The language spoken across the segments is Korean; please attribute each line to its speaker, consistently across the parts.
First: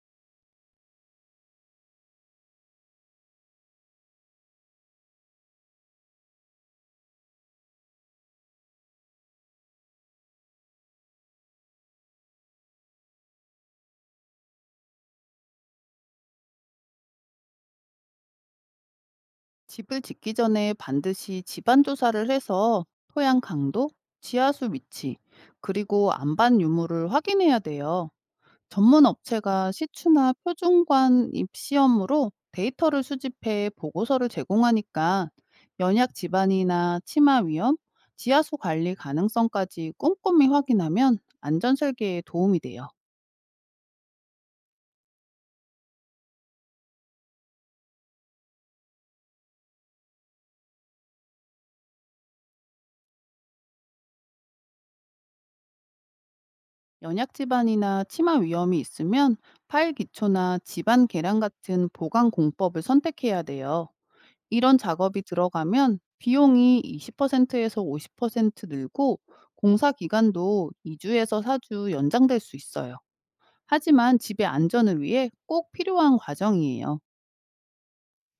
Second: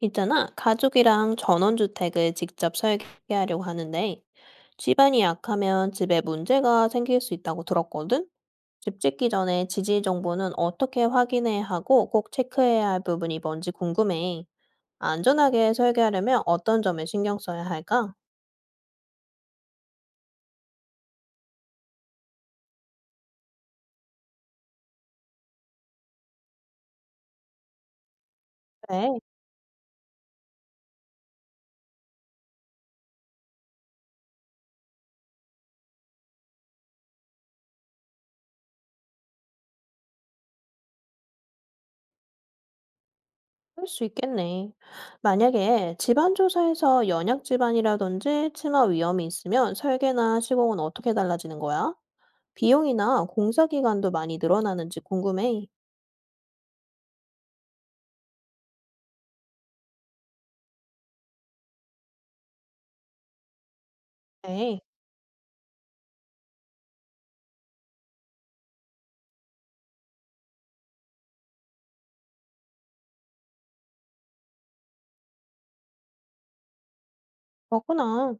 Speaker 1: 있잖아, 가족이랑 전원주택을 직접 설계하려고 하는데, 집안이 약하면 집에 문제가 생길 수 있다고 들었거든? 집 짓기 전에 지질 정보는 어떻게 확인해야 하고 꼭 체크해야 할 부분이 뭔지 궁금해. 안전하게 설계하려면 어떤 점에 신경 써야 할까?
Speaker 2: 집을 짓기 전에 반드시 집안 조사를 해서 토양 강도, 지하수 위치, 그리고 안반 유무를 확인해야 돼요. 전문
Speaker 1: 네,
Speaker 2: 업체가 시추나 표준관 입시험으로 데이터를 수집해 보고서를 제공하니까 연약 집안이나 치마 위험, 지하수 관리 가능성까지 꼼꼼히 확인하면 안전 설계에 도움이 돼요.
Speaker 1: 그럴 수 있겠네. 만약에 집안 조사에서 연약 집안이라든지 치마 위험이 있으면 설계나 시공은 어떻게 달라지는 거야? 비용이나 공사 기간도 많이 늘어나는지 궁금해.
Speaker 2: 연약 집안이나 치마 위험이 있으면 파일 기초나 집안 계량 같은 보강 공법을 선택해야 돼요. 이런
Speaker 1: 네,
Speaker 2: 작업이 들어가면 비용이 20%에서 50% 늘고 공사 기간도 2주에서 4주 연장될 수 있어요. 하지만 집의 안전을 위해 꼭 필요한 과정이에요.
Speaker 1: 그렇구나.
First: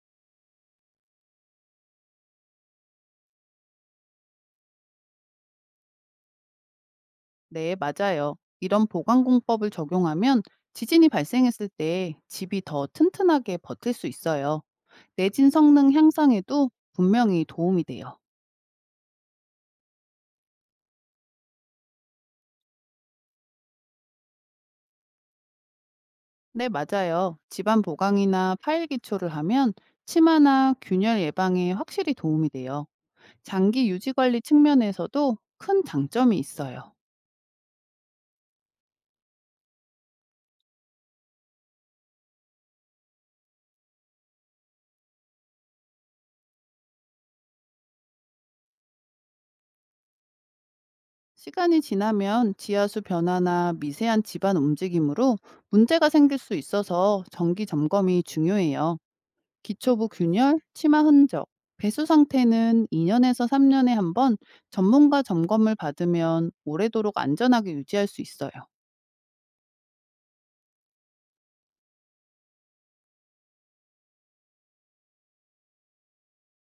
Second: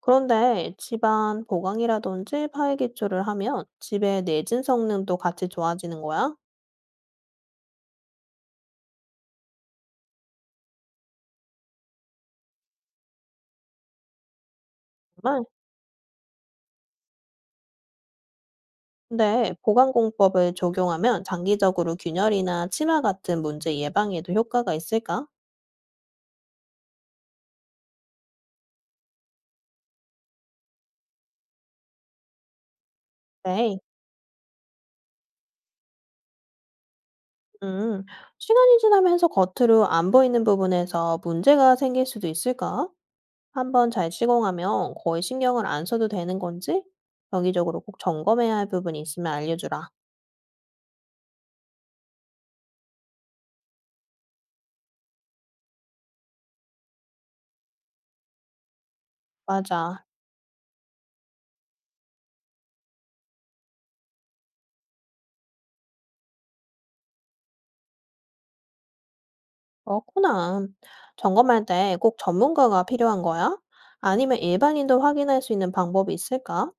Speaker 1: 그런데 집안 보강이라든지 파헤기초를 하면 집의 내진 성능도 같이 좋아지는 거야?
Speaker 2: 네, 맞아요. 이런 보강 공법을 적용하면 지진이 발생했을 때 집이 더 튼튼하게 버틸 수 있어요.
Speaker 1: 정말?
Speaker 2: 내진 성능 향상에도 분명히 도움이 돼요.
Speaker 1: 근데 보강공법을 적용하면 장기적으로 균열이나 치마 같은 문제 예방에도 효과가 있을까?
Speaker 2: 네, 맞아요. 집안 보강이나 파일 기초를 하면 치마나 균열 예방에 확실히 도움이 돼요.
Speaker 1: 네.
Speaker 2: 장기 유지 관리 측면에서도 큰 장점이 있어요.
Speaker 1: 음, 시간이 지나면서 겉으로 안 보이는 부분에서 문제가 생길 수도 있을까? 한번 잘 시공하면 거의 신경을 안 써도 되는 건지 정기적으로 꼭 점검해야 할 부분이 있으면 알려주라.
Speaker 2: 시간이 지나면 지하수 변화나 미세한 집안 움직임으로 문제가 생길 수 있어서 정기 점검이 중요해요.
Speaker 1: 맞아.
Speaker 2: 기초부 균열, 치마 흔적, 배수 상태는 2년에서 3년에 한번 전문가 점검을 받으면 오래도록 안전하게 유지할 수 있어요.
Speaker 1: 그렇구나. 점검할 때 꼭 전문가가 필요한 거야? 아니면 일반인도 확인할 수 있는 방법이 있을까?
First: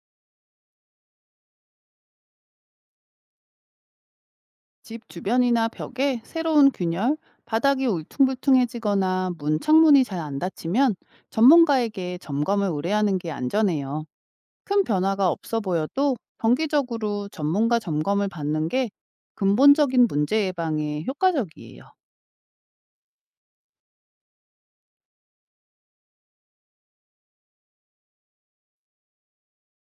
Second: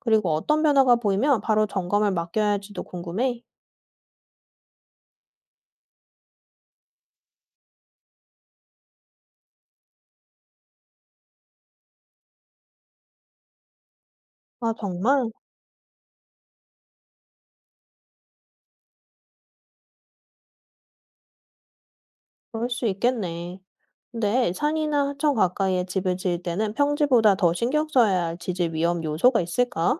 Speaker 1: 그리고 어떤 변화가 보이면 바로 점검을 맡겨야 할지도 궁금해.
Speaker 2: 집 주변이나 벽에 새로운 균열, 바닥이 울퉁불퉁해지거나 문 창문이 잘 안 닫히면 전문가에게 점검을 의뢰하는 게 안전해요.
Speaker 1: 아,
Speaker 2: 큰 변화가
Speaker 1: 정말?
Speaker 2: 없어 보여도 정기적으로 전문가 점검을 받는 게 근본적인 문제 예방에 효과적이에요.
Speaker 1: 그럴 수 있겠네. 근데 산이나 하천 가까이에 집을 지을 때는 평지보다 더 신경 써야 할 지질 위험 요소가 있을까?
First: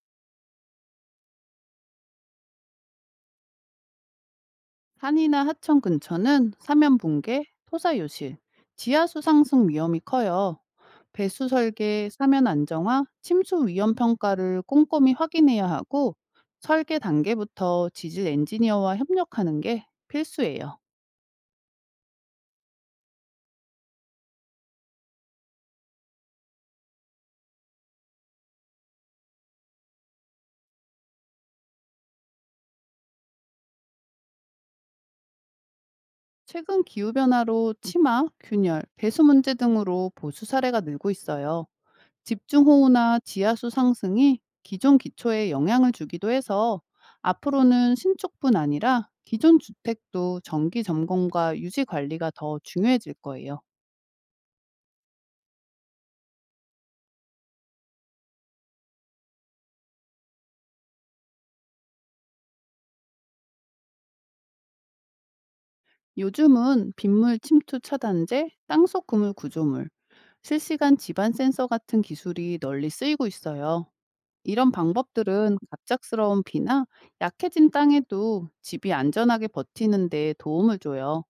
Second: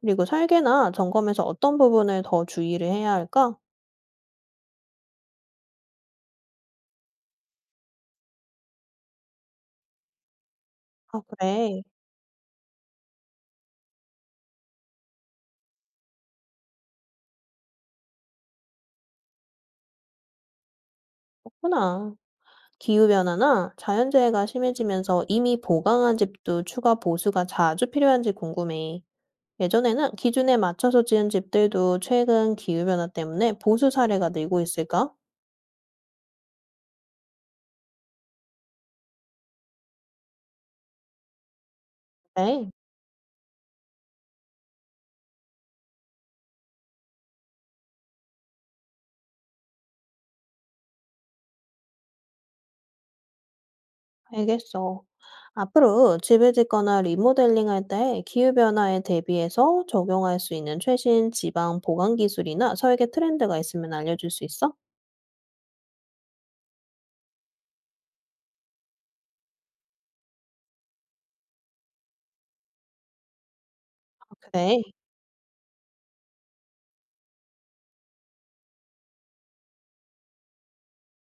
Speaker 1: 그리고 설계나 점검에서 어떤 부분을 더 주의를 해야 할까?
Speaker 2: 산이나 하천 근처는 사면 붕괴, 토사 유실, 지하수 상승 위험이 커요.
Speaker 1: 아,
Speaker 2: 배수
Speaker 1: 그래.
Speaker 2: 설계, 사면 안정화, 침수 위험 평가를 꼼꼼히 확인해야 하고 설계 단계부터 지질 엔지니어와 협력하는 게 필수예요.
Speaker 1: 그렇구나. 기후변화나 자연재해가 심해지면서 이미 보강한 집도 추가 보수가 자주 필요한지 궁금해. 예전에는 기준에 맞춰서 지은 집들도 최근 기후변화 때문에 보수 사례가 늘고 있을까?
Speaker 2: 최근 기후 변화로 치마, 균열, 배수 문제 등으로 보수 사례가 늘고 있어요. 집중
Speaker 1: 네,
Speaker 2: 호우나 지하수 상승이 기존 기초에 영향을 주기도 해서 앞으로는 신축뿐 아니라 기존 주택도 정기 점검과 유지 관리가 더 중요해질 거예요.
Speaker 1: 알겠어. 앞으로 집을 짓거나 리모델링 할 때 기후변화에 대비해서 적용할 수 있는 최신 지방 보강 기술이나 설계 트렌드가 있으면 알려줄 수 있어?
Speaker 2: 요즘은 빗물 침투 차단제, 땅속 그물 구조물, 실시간 집안 센서 같은 기술이 널리 쓰이고 있어요.
Speaker 1: 아,
Speaker 2: 이런
Speaker 1: 그래.
Speaker 2: 방법들은 갑작스러운 비나 약해진 땅에도 집이 안전하게 버티는 데 도움을 줘요.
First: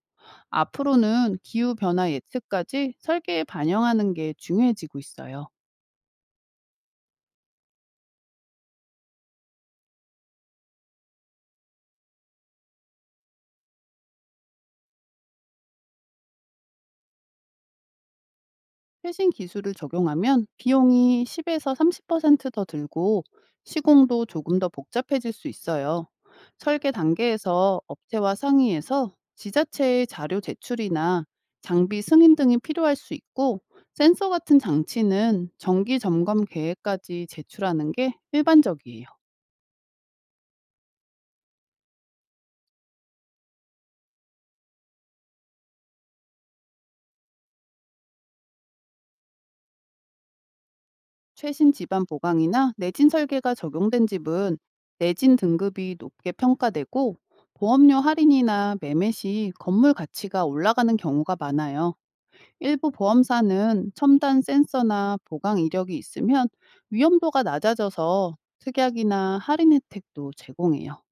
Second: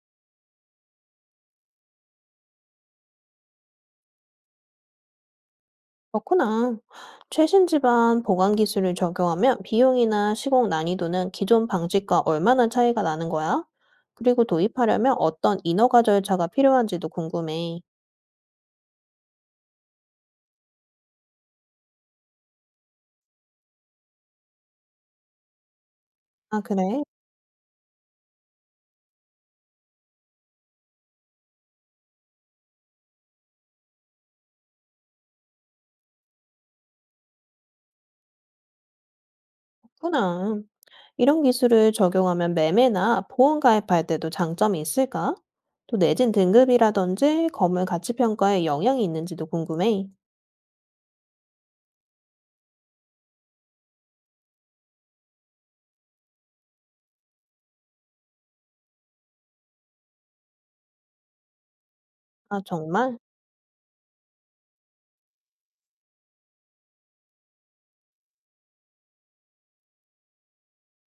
Speaker 2: 앞으로는 기후 변화 예측까지 설계에 반영하는 게 중요해지고 있어요.
Speaker 1: 그렇구나. 최신 집안 보관 기술을 적용하면 비용이나 시공 난이도는 기존 방식과 얼마나 차이가 나는 거야? 그리고 도입하려면 어떤 인허가 절차가 필요한지도 궁금해.
Speaker 2: 최신 기술을 적용하면 비용이 10에서 30%더 들고 시공도 조금 더 복잡해질 수 있어요.
Speaker 1: 아,
Speaker 2: 설계
Speaker 1: 그래?
Speaker 2: 단계에서 업체와 상의해서 지자체의 자료 제출이나 장비 승인 등이 필요할 수 있고 센서 같은 장치는 정기 점검 계획까지 제출하는 게 일반적이에요.
Speaker 1: 그렇구나. 이런 기술을 적용하면 매매나 보험 가입할 때도 장점이 있을까? 또 내진 등급이라든지 건물 가치 평가에 영향이 있는지도 궁금해.
Speaker 2: 최신 집안 보강이나 내진 설계가 적용된 집은 내진 등급이 높게 평가되고 보험료 할인이나 매매 시 건물 가치가 올라가는 경우가 많아요.
Speaker 1: 아,
Speaker 2: 일부
Speaker 1: 정말?
Speaker 2: 보험사는 첨단 센서나 보강 이력이 있으면 위험도가 낮아져서 특약이나 할인 혜택도 제공해요.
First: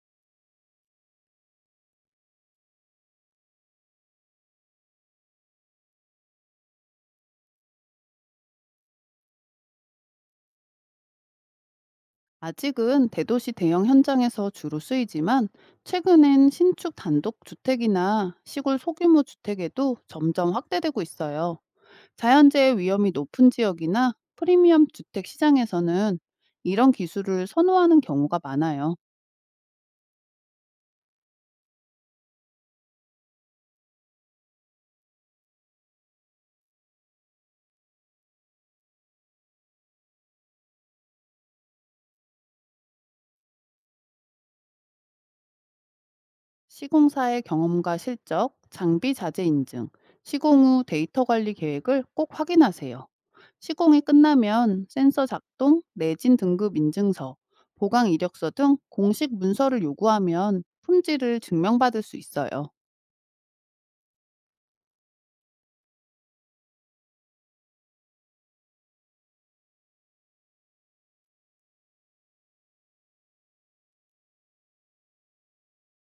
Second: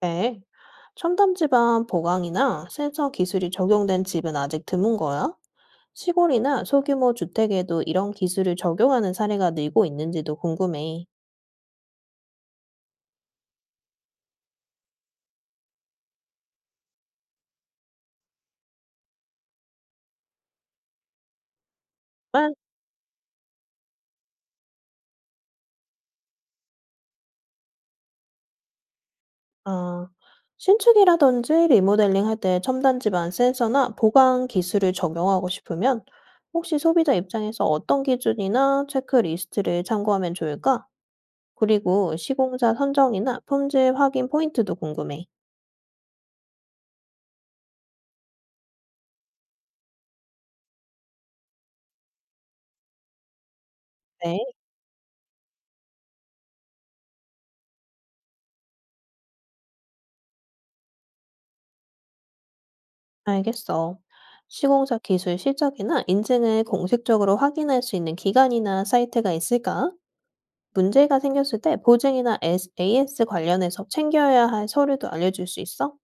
Speaker 1: 네. 첨단 집안 보강이나 센서 기술이 적용된 집은 아직 드문 거야? 시골이나 소규모 주택에도 이런 기술을 적용하는 사례가 늘고 있는지도 궁금해.
Speaker 2: 아직은 대도시 대형 현장에서 주로 쓰이지만 최근엔 신축 단독 주택이나 시골 소규모 주택에도 점점 확대되고 있어요.
Speaker 1: 만,
Speaker 2: 자연재해 위험이 높은 지역이나 프리미엄 주택 시장에서는 이런 기술을 선호하는 경우가 많아요.
Speaker 1: 아, 신축이라든지 리모델링 할 때 첨단 지방 센서나 보강 기술을 적용하고 싶으면 혹시 소비자 입장에서 어떤 기준이나 체크리스트를 참고하면 좋을까? 그리고 시공사 선정이나 품질 확인 포인트도 궁금해.
Speaker 2: 시공사의 경험과 실적, 장비 자재 인증, 시공 후 데이터 관리 계획을 꼭 확인하세요. 시공이
Speaker 1: 네,
Speaker 2: 끝나면 센서 작동, 내진 등급 인증서, 보강 이력서 등 공식 문서를 요구하면 품질을 증명받을 수 있어요.
Speaker 1: 알겠어. 시공사 기술 실적이나 인증을 공식적으로 확인할 수 있는 기관이나 사이트가 있을까? 문제가 생겼을 때 보증이나 에스 AS 관련해서 챙겨야 할 서류도 알려줄 수 있어?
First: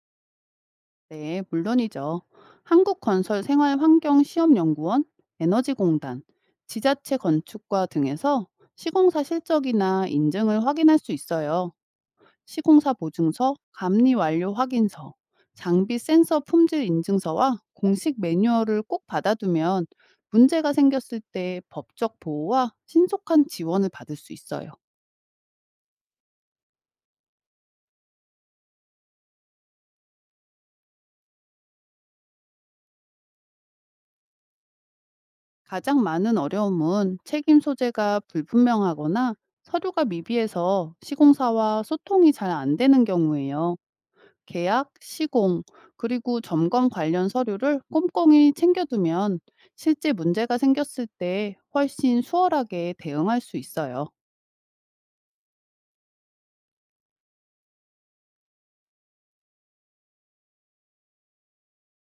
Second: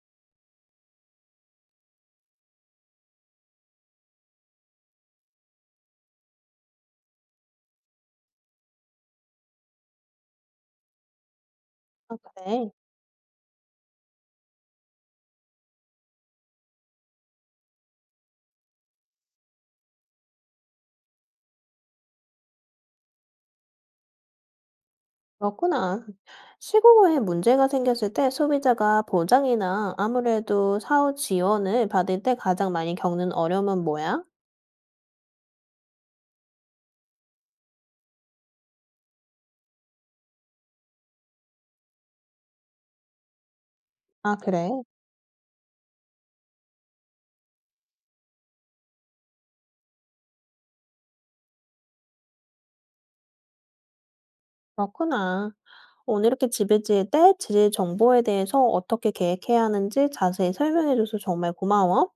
Speaker 2: 네, 물론이죠. 한국건설생활환경시험연구원, 에너지공단, 지자체 건축과 등에서 시공사 실적이나 인증을 확인할 수 있어요.
Speaker 1: 아 그래.
Speaker 2: 시공사 보증서, 감리 완료 확인서, 장비 센서 품질 인증서와 공식 매뉴얼을 꼭 받아두면 문제가 생겼을 때 법적 보호와 신속한 지원을 받을 수 있어요.
Speaker 1: 그렇구나. 시공호에 문제가 생겼을 때 소비자가 보장이나 아무래도 사후 지원을 받을 때 가장 많이 겪는 어려움은 뭐야?
Speaker 2: 가장 많은 어려움은 책임 소재가 불분명하거나 서류가 미비해서 시공사와 소통이 잘 안 되는 경우예요.
Speaker 1: 아 그래.
Speaker 2: 계약, 시공, 그리고 점검 관련 서류를 꼼꼼히 챙겨두면 실제 문제가 생겼을 때 훨씬 수월하게 대응할 수 있어요.
Speaker 1: 그렇구나. 오늘 이렇게 집을 지을 때 지질 정보에 대해서 어떻게 계획해야 하는지 자세히 설명해줘서 정말 고마워.